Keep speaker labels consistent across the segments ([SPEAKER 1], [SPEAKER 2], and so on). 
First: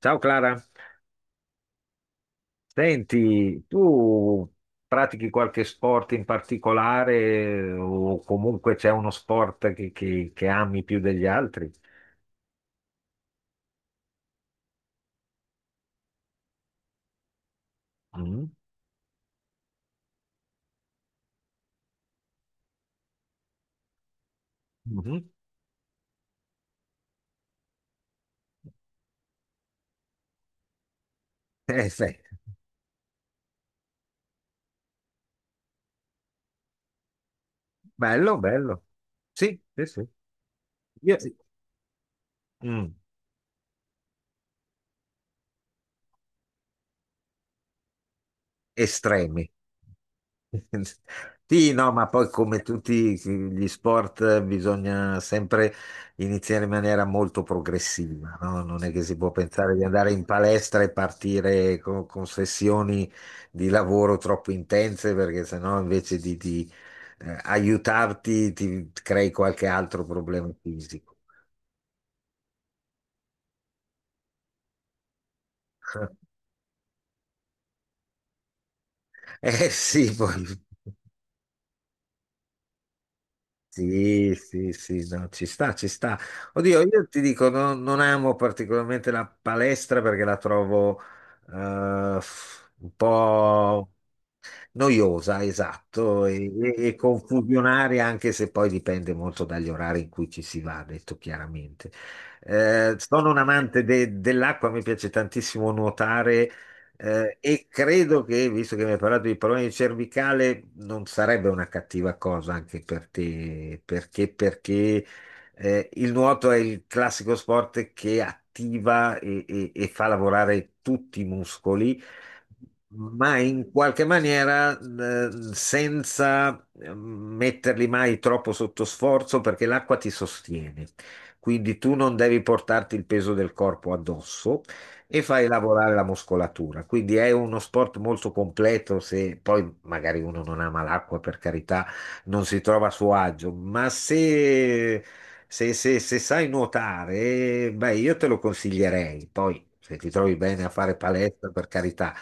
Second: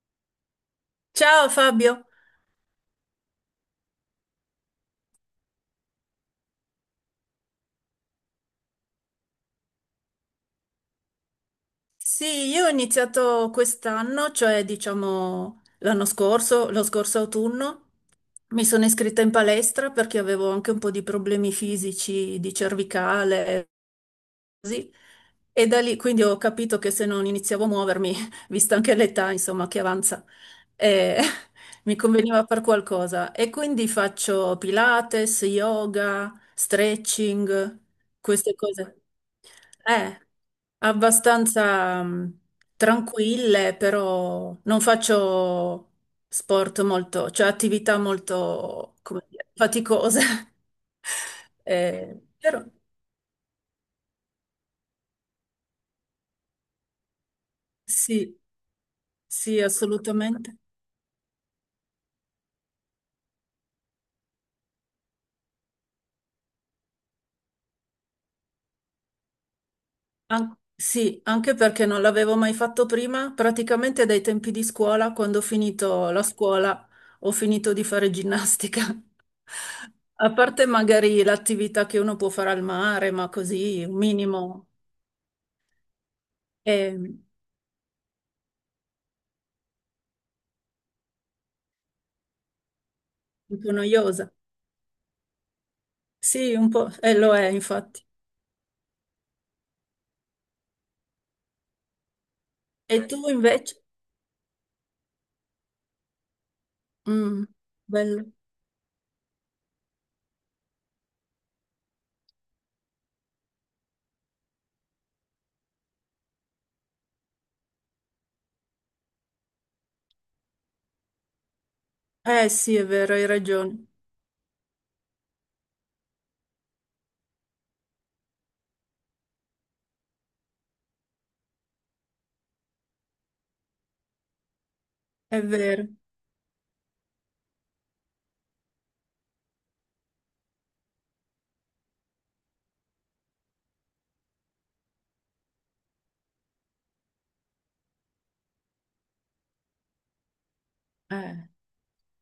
[SPEAKER 1] Ciao Clara,
[SPEAKER 2] Ciao Fabio,
[SPEAKER 1] senti, tu pratichi qualche sport in particolare o comunque c'è uno sport che ami più degli altri?
[SPEAKER 2] sì, io ho iniziato quest'anno, cioè diciamo l'anno scorso, lo scorso autunno,
[SPEAKER 1] Mm?
[SPEAKER 2] mi sono iscritta in palestra perché avevo anche un po' di problemi fisici di cervicale, così.
[SPEAKER 1] Mhm.
[SPEAKER 2] E da lì quindi ho capito che se non iniziavo a muovermi, vista anche l'età, insomma, che avanza, eh, mi
[SPEAKER 1] Sì.
[SPEAKER 2] conveniva far qualcosa. E quindi faccio Pilates, yoga, stretching,
[SPEAKER 1] Bello,
[SPEAKER 2] queste
[SPEAKER 1] bello.
[SPEAKER 2] cose.
[SPEAKER 1] Sì, sì, sì.
[SPEAKER 2] Eh,
[SPEAKER 1] Sì.
[SPEAKER 2] abbastanza
[SPEAKER 1] Mm.
[SPEAKER 2] tranquille, però non faccio sport molto, cioè attività molto, come dire,
[SPEAKER 1] Estremi.
[SPEAKER 2] faticose.
[SPEAKER 1] Sì, no, ma poi come
[SPEAKER 2] Però
[SPEAKER 1] tutti gli sport bisogna sempre iniziare in maniera molto progressiva,
[SPEAKER 2] sì.
[SPEAKER 1] no? Non è che si può
[SPEAKER 2] Sì,
[SPEAKER 1] pensare di andare in
[SPEAKER 2] assolutamente.
[SPEAKER 1] palestra e partire con sessioni di lavoro troppo intense, perché sennò invece di aiutarti ti crei qualche altro problema fisico.
[SPEAKER 2] Sì, anche perché non l'avevo mai fatto prima, praticamente dai tempi di scuola, quando ho finito la scuola, ho finito di fare ginnastica.
[SPEAKER 1] Eh sì,
[SPEAKER 2] A
[SPEAKER 1] poi.
[SPEAKER 2] parte magari l'attività che uno può fare al mare, ma così, un
[SPEAKER 1] Sì,
[SPEAKER 2] minimo,
[SPEAKER 1] sì, sì, no, ci sta, ci sta. Oddio,
[SPEAKER 2] è
[SPEAKER 1] io
[SPEAKER 2] un
[SPEAKER 1] ti dico, non amo particolarmente la palestra perché la trovo un
[SPEAKER 2] po'
[SPEAKER 1] po'
[SPEAKER 2] noiosa.
[SPEAKER 1] noiosa, esatto, e,
[SPEAKER 2] Sì, un
[SPEAKER 1] e-
[SPEAKER 2] po',
[SPEAKER 1] e
[SPEAKER 2] e lo è infatti.
[SPEAKER 1] confusionaria, anche se poi dipende molto dagli orari in cui ci si va, detto chiaramente.
[SPEAKER 2] E tu
[SPEAKER 1] Sono un
[SPEAKER 2] invece?
[SPEAKER 1] amante dell'acqua, mi piace tantissimo nuotare.
[SPEAKER 2] Mm,
[SPEAKER 1] E credo
[SPEAKER 2] bello.
[SPEAKER 1] che, visto che mi hai parlato di problemi cervicale, non sarebbe una cattiva cosa anche per te, perché il nuoto è il classico sport che attiva e fa lavorare tutti i muscoli
[SPEAKER 2] Eh sì, è vero, hai
[SPEAKER 1] ma in
[SPEAKER 2] ragione.
[SPEAKER 1] qualche maniera senza metterli mai troppo sotto sforzo perché l'acqua ti sostiene. Quindi tu non devi portarti il peso del corpo addosso e
[SPEAKER 2] È
[SPEAKER 1] fai
[SPEAKER 2] vero.
[SPEAKER 1] lavorare la muscolatura. Quindi è uno sport molto completo. Se poi magari uno non ama l'acqua, per carità, non si trova a suo agio, ma se sai nuotare, beh, io te lo consiglierei. Poi, se ti trovi bene a fare
[SPEAKER 2] Eh.
[SPEAKER 1] palestra, per carità,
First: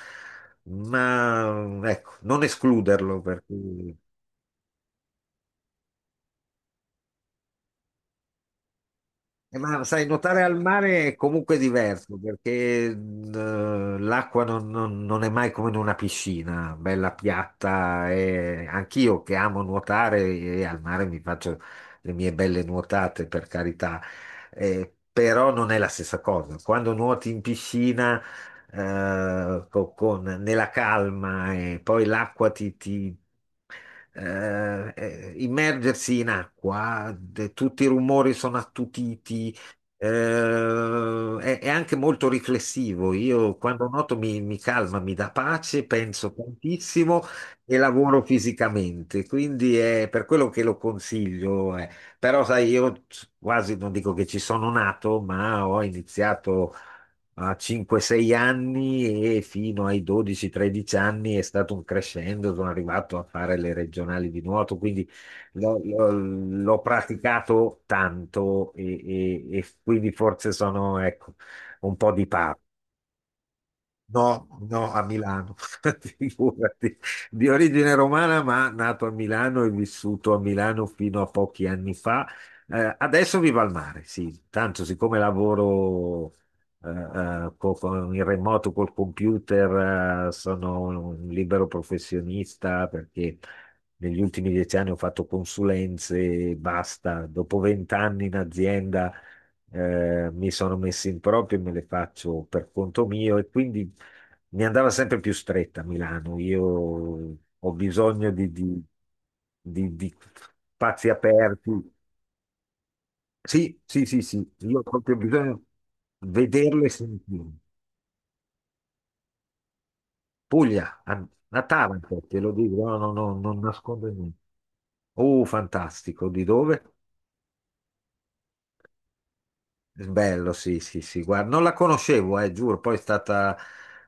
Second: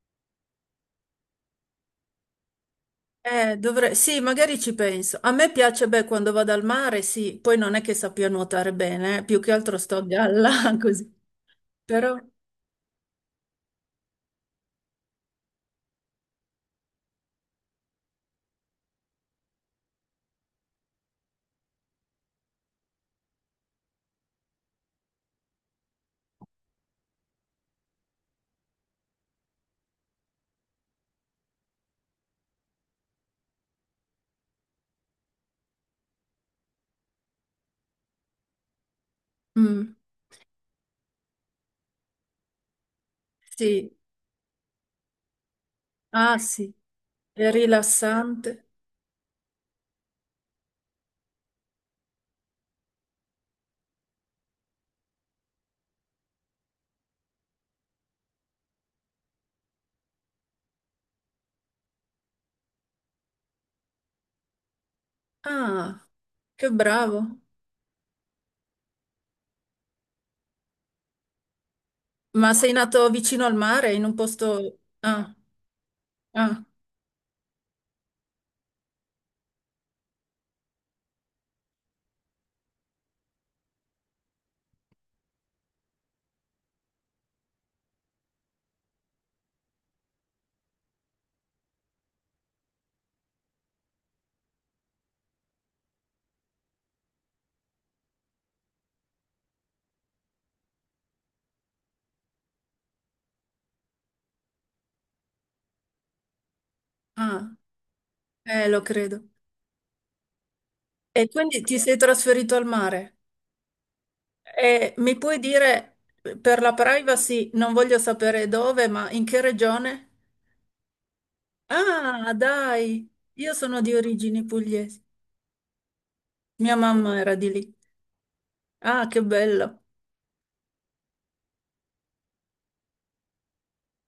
[SPEAKER 1] ma ecco, non escluderlo perché...
[SPEAKER 2] Dovrei... Sì, magari ci penso. A me piace, beh, quando vado al mare, sì, poi non è che sappia nuotare bene, più che altro
[SPEAKER 1] Ma
[SPEAKER 2] sto a
[SPEAKER 1] sai, nuotare al
[SPEAKER 2] galla
[SPEAKER 1] mare
[SPEAKER 2] così.
[SPEAKER 1] è comunque diverso
[SPEAKER 2] Però,
[SPEAKER 1] perché l'acqua non è mai come in una piscina, bella piatta. E anch'io che amo nuotare e al mare mi faccio le mie belle nuotate, per carità. Però non è la stessa cosa. Quando nuoti in piscina, nella calma e poi l'acqua immergersi in acqua, tutti i rumori sono attutiti,
[SPEAKER 2] mm,
[SPEAKER 1] è anche molto riflessivo. Io quando
[SPEAKER 2] sì,
[SPEAKER 1] nuoto mi calma, mi dà pace, penso
[SPEAKER 2] ah sì,
[SPEAKER 1] tantissimo
[SPEAKER 2] è
[SPEAKER 1] e lavoro
[SPEAKER 2] rilassante.
[SPEAKER 1] fisicamente, quindi è per quello che lo consiglio. Però, sai, io quasi non dico che ci sono nato, ma ho iniziato a 5-6 anni e fino ai 12-13 anni è stato un crescendo, sono arrivato a fare le regionali di nuoto, quindi l'ho
[SPEAKER 2] Ah,
[SPEAKER 1] l'ho-
[SPEAKER 2] che
[SPEAKER 1] l'ho
[SPEAKER 2] bravo.
[SPEAKER 1] praticato tanto e quindi forse sono, ecco, un po' di...
[SPEAKER 2] Ma sei nato vicino al mare, in un
[SPEAKER 1] No,
[SPEAKER 2] posto...
[SPEAKER 1] no, a
[SPEAKER 2] Ah,
[SPEAKER 1] Milano,
[SPEAKER 2] ah,
[SPEAKER 1] figurati, di origine romana, ma nato a Milano e vissuto a Milano fino a pochi anni fa. Adesso vivo al mare, sì, tanto siccome lavoro in remoto col computer, sono un libero professionista perché negli ultimi 10 anni ho fatto consulenze e basta. Dopo 20 anni in azienda mi sono messi in proprio e me le faccio per conto mio e quindi mi andava sempre più stretta a Milano. Io
[SPEAKER 2] ah,
[SPEAKER 1] ho bisogno di,
[SPEAKER 2] lo
[SPEAKER 1] di-
[SPEAKER 2] credo.
[SPEAKER 1] di- di spazi
[SPEAKER 2] E quindi
[SPEAKER 1] aperti.
[SPEAKER 2] ti sei trasferito al mare?
[SPEAKER 1] Sì, sì, sì, sì, io ho
[SPEAKER 2] E
[SPEAKER 1] proprio
[SPEAKER 2] mi puoi
[SPEAKER 1] bisogno
[SPEAKER 2] dire,
[SPEAKER 1] di
[SPEAKER 2] per la
[SPEAKER 1] vederlo e
[SPEAKER 2] privacy,
[SPEAKER 1] sentirlo.
[SPEAKER 2] non voglio sapere dove, ma in che regione?
[SPEAKER 1] Puglia, a Taranto,
[SPEAKER 2] Ah,
[SPEAKER 1] te lo dico, no,
[SPEAKER 2] dai,
[SPEAKER 1] no, no,
[SPEAKER 2] io
[SPEAKER 1] non
[SPEAKER 2] sono di
[SPEAKER 1] nascondo niente.
[SPEAKER 2] origini pugliesi.
[SPEAKER 1] Oh, fantastico, di
[SPEAKER 2] Mia
[SPEAKER 1] dove?
[SPEAKER 2] mamma era di lì. Ah, che bello.
[SPEAKER 1] Bello, sì, sì, sì, guarda, non la conoscevo, giuro, poi è stata,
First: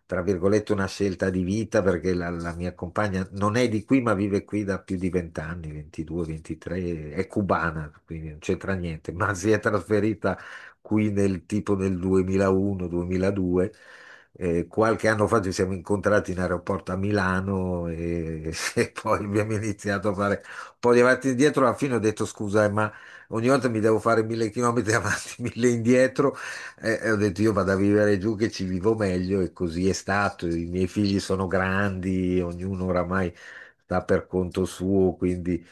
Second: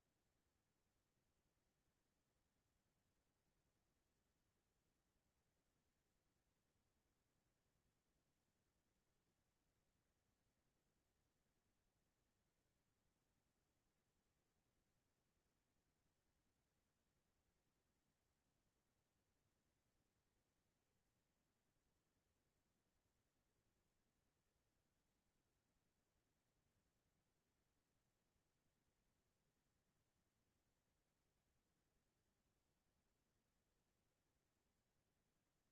[SPEAKER 1] tra virgolette, una scelta di vita perché la mia compagna non è di qui, ma vive qui da più di 20 anni, 22, 23, è cubana, quindi non c'entra niente, ma si è trasferita qui nel tipo nel 2001-2002. Qualche anno fa ci siamo incontrati in aeroporto a Milano e, e poi abbiamo iniziato a fare un po' di avanti e indietro. Alla fine ho detto scusa, ma ogni volta mi devo fare 1000 chilometri avanti, 1000 indietro e ho detto io vado a vivere giù che ci vivo meglio e così è stato. I miei figli sono grandi, ognuno oramai sta per conto suo, quindi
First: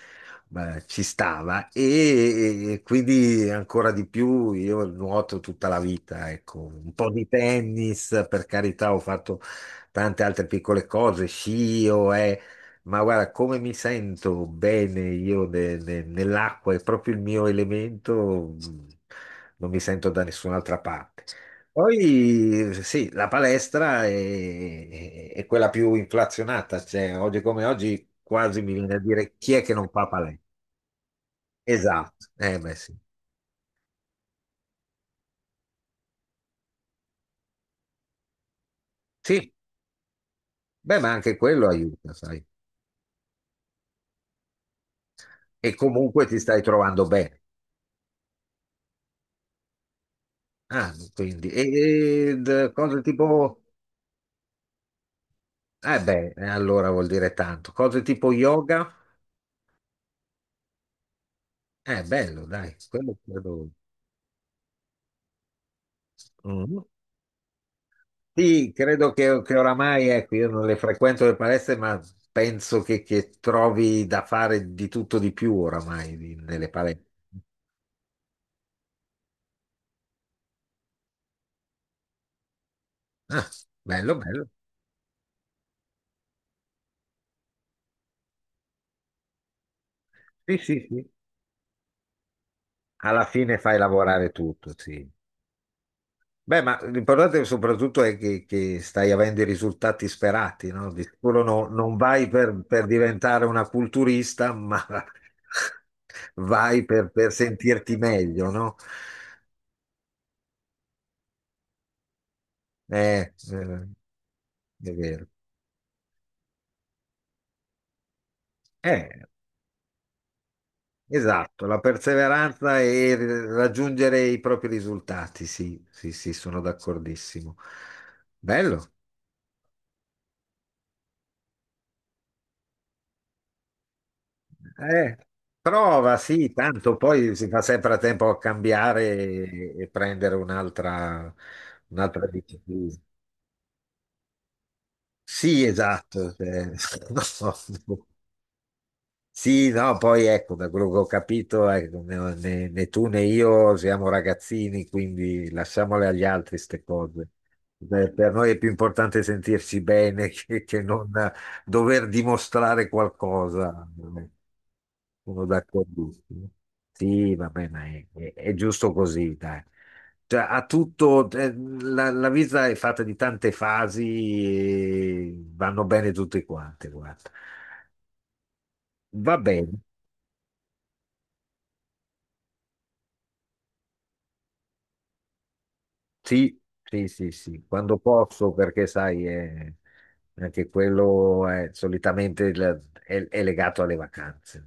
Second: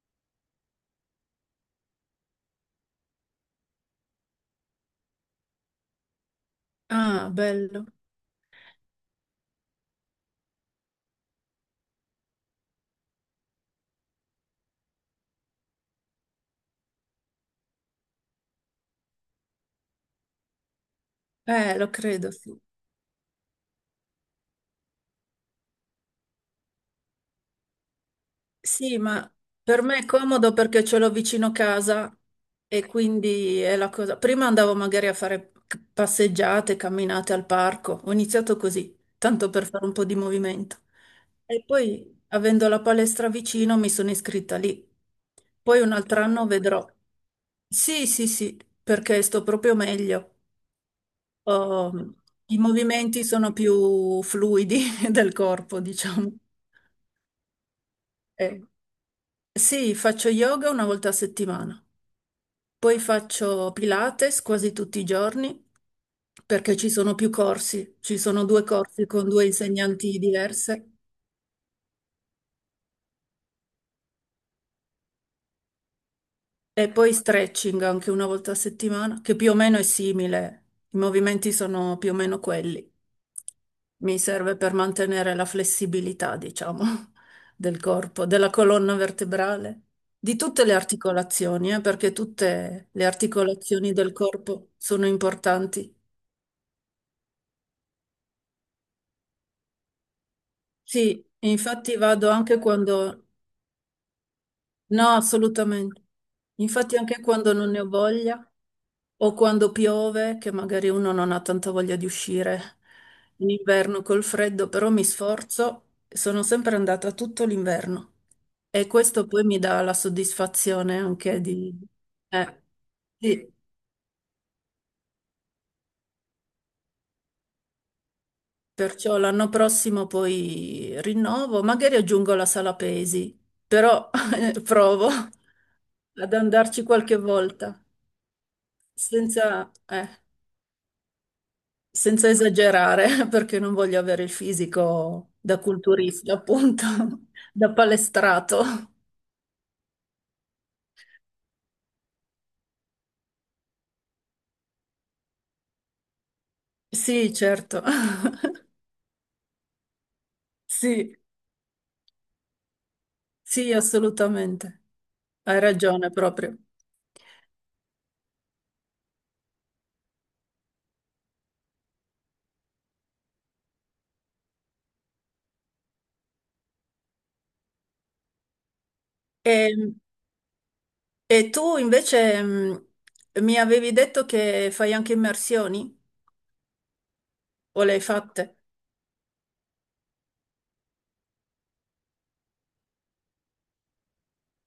[SPEAKER 1] beh, ci stava e quindi ancora di più. Io nuoto tutta la vita, ecco, un po' di
[SPEAKER 2] Ah, bello.
[SPEAKER 1] tennis, per carità, ho fatto tante altre piccole cose, sci, ma guarda, come mi sento bene io nell'acqua, è proprio il mio elemento, non mi sento da nessun'altra parte.
[SPEAKER 2] Lo credo, sì.
[SPEAKER 1] Poi sì, la palestra è quella più inflazionata, cioè oggi come oggi quasi mi viene a
[SPEAKER 2] Sì, ma
[SPEAKER 1] dire chi è che
[SPEAKER 2] per
[SPEAKER 1] non
[SPEAKER 2] me è
[SPEAKER 1] fa palestra.
[SPEAKER 2] comodo perché ce l'ho vicino casa
[SPEAKER 1] Esatto, eh beh
[SPEAKER 2] e
[SPEAKER 1] sì.
[SPEAKER 2] quindi è la cosa. Prima andavo magari a fare passeggiate, camminate al parco. Ho iniziato così, tanto
[SPEAKER 1] Sì,
[SPEAKER 2] per fare un po' di movimento.
[SPEAKER 1] beh ma anche
[SPEAKER 2] E
[SPEAKER 1] quello aiuta,
[SPEAKER 2] poi,
[SPEAKER 1] sai.
[SPEAKER 2] avendo la palestra vicino, mi sono iscritta lì.
[SPEAKER 1] E
[SPEAKER 2] Poi un altro
[SPEAKER 1] comunque ti
[SPEAKER 2] anno
[SPEAKER 1] stai
[SPEAKER 2] vedrò.
[SPEAKER 1] trovando bene.
[SPEAKER 2] Sì, sì, sì, perché sto proprio meglio.
[SPEAKER 1] Ah, quindi,
[SPEAKER 2] Ehm,
[SPEAKER 1] e, ed,
[SPEAKER 2] i
[SPEAKER 1] cose
[SPEAKER 2] movimenti sono
[SPEAKER 1] tipo...
[SPEAKER 2] più fluidi del corpo,
[SPEAKER 1] Eh beh,
[SPEAKER 2] diciamo.
[SPEAKER 1] allora vuol dire tanto. Cose tipo
[SPEAKER 2] Eh,
[SPEAKER 1] yoga?
[SPEAKER 2] sì, faccio yoga una volta a settimana,
[SPEAKER 1] Bello, dai,
[SPEAKER 2] poi
[SPEAKER 1] quello credo.
[SPEAKER 2] faccio Pilates quasi tutti i giorni perché
[SPEAKER 1] Mm.
[SPEAKER 2] ci sono più corsi, ci sono due
[SPEAKER 1] Sì,
[SPEAKER 2] corsi
[SPEAKER 1] credo
[SPEAKER 2] con due
[SPEAKER 1] che oramai,
[SPEAKER 2] insegnanti
[SPEAKER 1] ecco, io non le
[SPEAKER 2] diverse.
[SPEAKER 1] frequento le palestre, ma penso che trovi da fare di tutto di più oramai nelle
[SPEAKER 2] E
[SPEAKER 1] palestre.
[SPEAKER 2] poi stretching anche una volta a settimana, che più o meno è simile, i movimenti sono più o meno quelli.
[SPEAKER 1] Ah, bello,
[SPEAKER 2] Mi
[SPEAKER 1] bello.
[SPEAKER 2] serve per mantenere la flessibilità, diciamo, del corpo, della colonna vertebrale, di
[SPEAKER 1] Sì,
[SPEAKER 2] tutte le
[SPEAKER 1] sì, sì.
[SPEAKER 2] articolazioni, perché tutte le
[SPEAKER 1] Alla fine fai
[SPEAKER 2] articolazioni del
[SPEAKER 1] lavorare
[SPEAKER 2] corpo
[SPEAKER 1] tutto, sì.
[SPEAKER 2] sono importanti.
[SPEAKER 1] Beh, ma l'importante soprattutto è che stai avendo i risultati sperati, no? Di
[SPEAKER 2] Sì,
[SPEAKER 1] sicuro non
[SPEAKER 2] infatti
[SPEAKER 1] vai
[SPEAKER 2] vado anche
[SPEAKER 1] per
[SPEAKER 2] quando
[SPEAKER 1] diventare una culturista, ma
[SPEAKER 2] no, assolutamente.
[SPEAKER 1] vai
[SPEAKER 2] Infatti anche
[SPEAKER 1] per
[SPEAKER 2] quando non ne ho
[SPEAKER 1] sentirti
[SPEAKER 2] voglia
[SPEAKER 1] meglio, no?
[SPEAKER 2] o quando piove, che magari uno non ha tanta voglia di uscire
[SPEAKER 1] Eh,
[SPEAKER 2] in
[SPEAKER 1] eh,
[SPEAKER 2] inverno col freddo, però
[SPEAKER 1] è
[SPEAKER 2] mi
[SPEAKER 1] vero.
[SPEAKER 2] sforzo, sono sempre andata tutto l'inverno e
[SPEAKER 1] Eh,
[SPEAKER 2] questo poi mi dà la soddisfazione anche
[SPEAKER 1] esatto,
[SPEAKER 2] di...
[SPEAKER 1] la
[SPEAKER 2] eh,
[SPEAKER 1] perseveranza e
[SPEAKER 2] sì.
[SPEAKER 1] raggiungere i propri risultati, sì, sì, sì, sono d'accordissimo. Bello.
[SPEAKER 2] Perciò l'anno prossimo poi rinnovo, magari aggiungo la sala pesi, però provo
[SPEAKER 1] Eh, prova,
[SPEAKER 2] ad
[SPEAKER 1] sì,
[SPEAKER 2] andarci
[SPEAKER 1] tanto
[SPEAKER 2] qualche
[SPEAKER 1] poi si fa
[SPEAKER 2] volta
[SPEAKER 1] sempre a tempo a cambiare
[SPEAKER 2] senza...
[SPEAKER 1] e
[SPEAKER 2] eh,
[SPEAKER 1] prendere un'altra
[SPEAKER 2] senza
[SPEAKER 1] disciplina.
[SPEAKER 2] esagerare, perché non voglio avere il fisico da
[SPEAKER 1] Sì,
[SPEAKER 2] culturista,
[SPEAKER 1] esatto. Cioè,
[SPEAKER 2] appunto,
[SPEAKER 1] no,
[SPEAKER 2] da
[SPEAKER 1] no.
[SPEAKER 2] palestrato.
[SPEAKER 1] Sì, no, poi ecco, da quello che ho capito, ecco, né tu né io siamo ragazzini, quindi lasciamole agli altri queste cose.
[SPEAKER 2] Sì, certo.
[SPEAKER 1] Beh, per noi è più importante sentirci bene che non
[SPEAKER 2] Sì,
[SPEAKER 1] dover dimostrare
[SPEAKER 2] sì,
[SPEAKER 1] qualcosa. Eh,
[SPEAKER 2] assolutamente.
[SPEAKER 1] Sono
[SPEAKER 2] Hai ragione
[SPEAKER 1] d'accordissimo.
[SPEAKER 2] proprio.
[SPEAKER 1] Sì, va bene, è giusto così, dai. Cioè, ha tutto, la vita è fatta di tante fasi, e vanno bene tutte quante, guarda. Va bene.
[SPEAKER 2] E, e tu invece mi avevi detto che fai anche immersioni?
[SPEAKER 1] Sì, sì, sì, sì,
[SPEAKER 2] O le
[SPEAKER 1] quando
[SPEAKER 2] hai fatte?
[SPEAKER 1] posso, perché sai, anche quello è solitamente è legato alle vacanze.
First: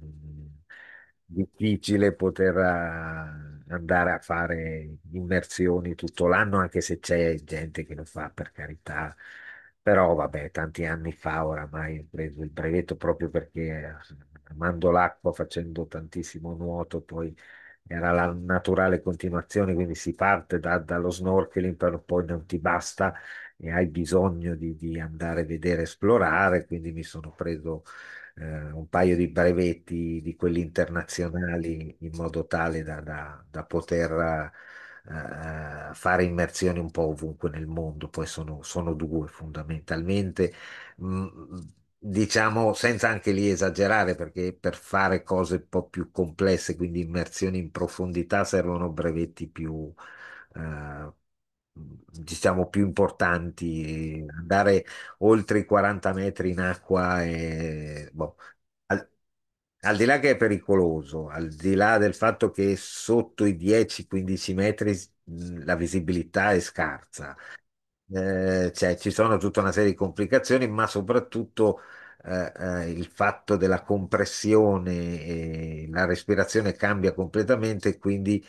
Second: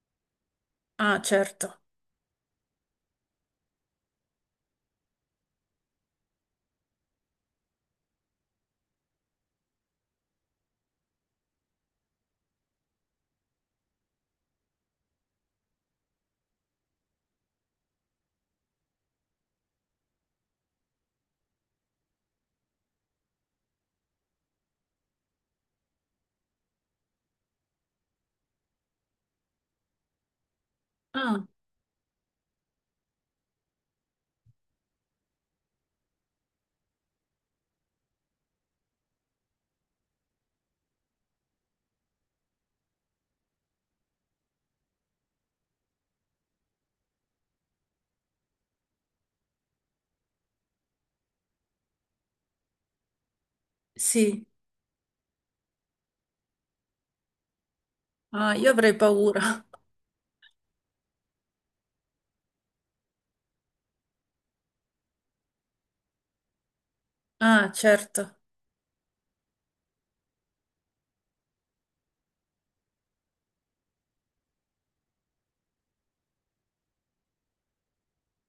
[SPEAKER 2] Ah, certo.
[SPEAKER 1] Difficile poter andare a fare immersioni tutto l'anno, anche se c'è gente che lo fa, per carità. Però vabbè, tanti anni fa oramai ho preso il brevetto proprio perché amando l'acqua, facendo tantissimo nuoto, poi era la naturale continuazione, quindi si parte dallo snorkeling, però poi non ti basta e hai bisogno di andare a vedere, esplorare, quindi mi sono preso un paio di brevetti di quelli
[SPEAKER 2] Ah,
[SPEAKER 1] internazionali in modo tale da poter fare immersioni un po' ovunque nel mondo, poi sono, sono due fondamentalmente, mh, diciamo, senza anche lì esagerare, perché per fare cose un po' più complesse, quindi immersioni in profondità, servono brevetti più, eh, diciamo, più importanti.
[SPEAKER 2] sì.
[SPEAKER 1] Andare oltre i 40 metri in acqua è... boh,
[SPEAKER 2] Ah, io avrei
[SPEAKER 1] al-
[SPEAKER 2] paura.
[SPEAKER 1] al di là che è pericoloso, al di là del fatto che sotto i 10-15 metri, la visibilità è scarsa,
[SPEAKER 2] Ah, certo.
[SPEAKER 1] cioè, ci sono tutta una serie di complicazioni, ma soprattutto il fatto della compressione, la respirazione cambia completamente, e quindi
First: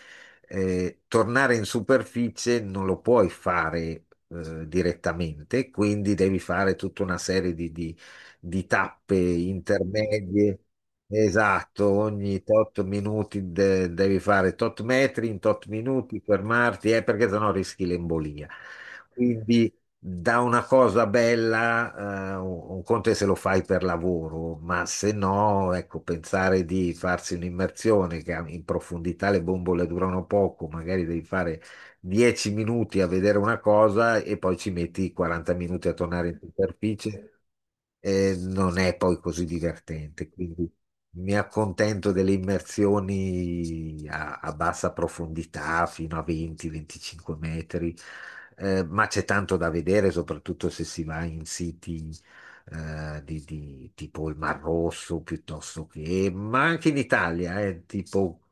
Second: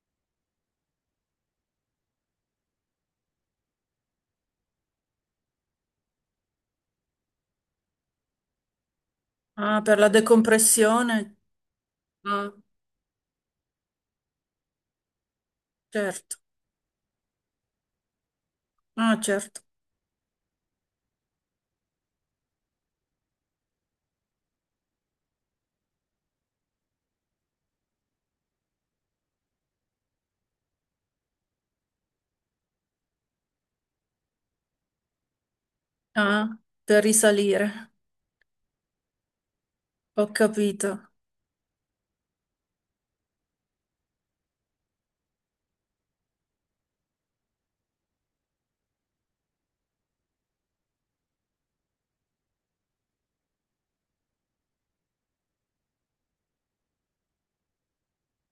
[SPEAKER 1] tornare in superficie non lo puoi fare direttamente, quindi devi fare tutta una serie di tappe
[SPEAKER 2] Ah, per la
[SPEAKER 1] intermedie.
[SPEAKER 2] decompressione?
[SPEAKER 1] Esatto, ogni
[SPEAKER 2] Ah,
[SPEAKER 1] tot minuti devi fare tot metri in tot minuti,
[SPEAKER 2] certo.
[SPEAKER 1] fermarti, perché sennò rischi l'embolia.
[SPEAKER 2] Ah, certo.
[SPEAKER 1] Quindi da una cosa bella, un conto è se lo fai per lavoro, ma se no, ecco, pensare di farsi un'immersione che in profondità le bombole durano poco, magari devi fare 10 minuti a vedere una cosa e poi ci metti 40 minuti a tornare in
[SPEAKER 2] Ah, per
[SPEAKER 1] superficie,
[SPEAKER 2] risalire.
[SPEAKER 1] non è poi così
[SPEAKER 2] Ho
[SPEAKER 1] divertente, quindi
[SPEAKER 2] capito.
[SPEAKER 1] mi accontento delle immersioni a bassa profondità, fino a 20-25 metri, ma c'è tanto da vedere, soprattutto se si va in siti tipo il Mar Rosso, piuttosto che, ma anche in Italia, tipo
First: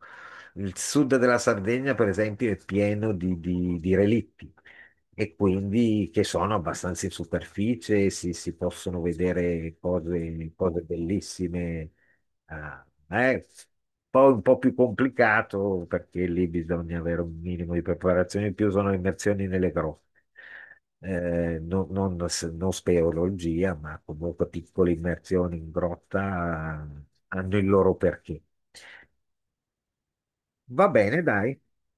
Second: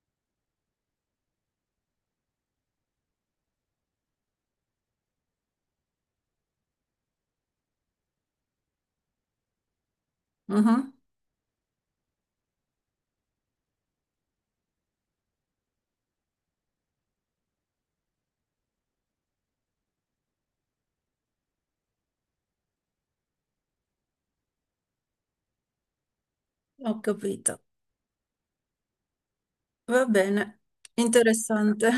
[SPEAKER 1] il sud della Sardegna, per esempio, è pieno di relitti e quindi che sono abbastanza in superficie, si possono vedere cose, cose
[SPEAKER 2] Mhm.
[SPEAKER 1] bellissime. Ah, poi un po' più complicato perché lì bisogna avere un minimo di preparazione in più, sono immersioni nelle grotte. Non speleologia, ma comunque piccole immersioni in grotta,
[SPEAKER 2] Ho
[SPEAKER 1] hanno
[SPEAKER 2] capito.
[SPEAKER 1] il loro perché.
[SPEAKER 2] Va bene.
[SPEAKER 1] Va bene, dai.
[SPEAKER 2] Interessante.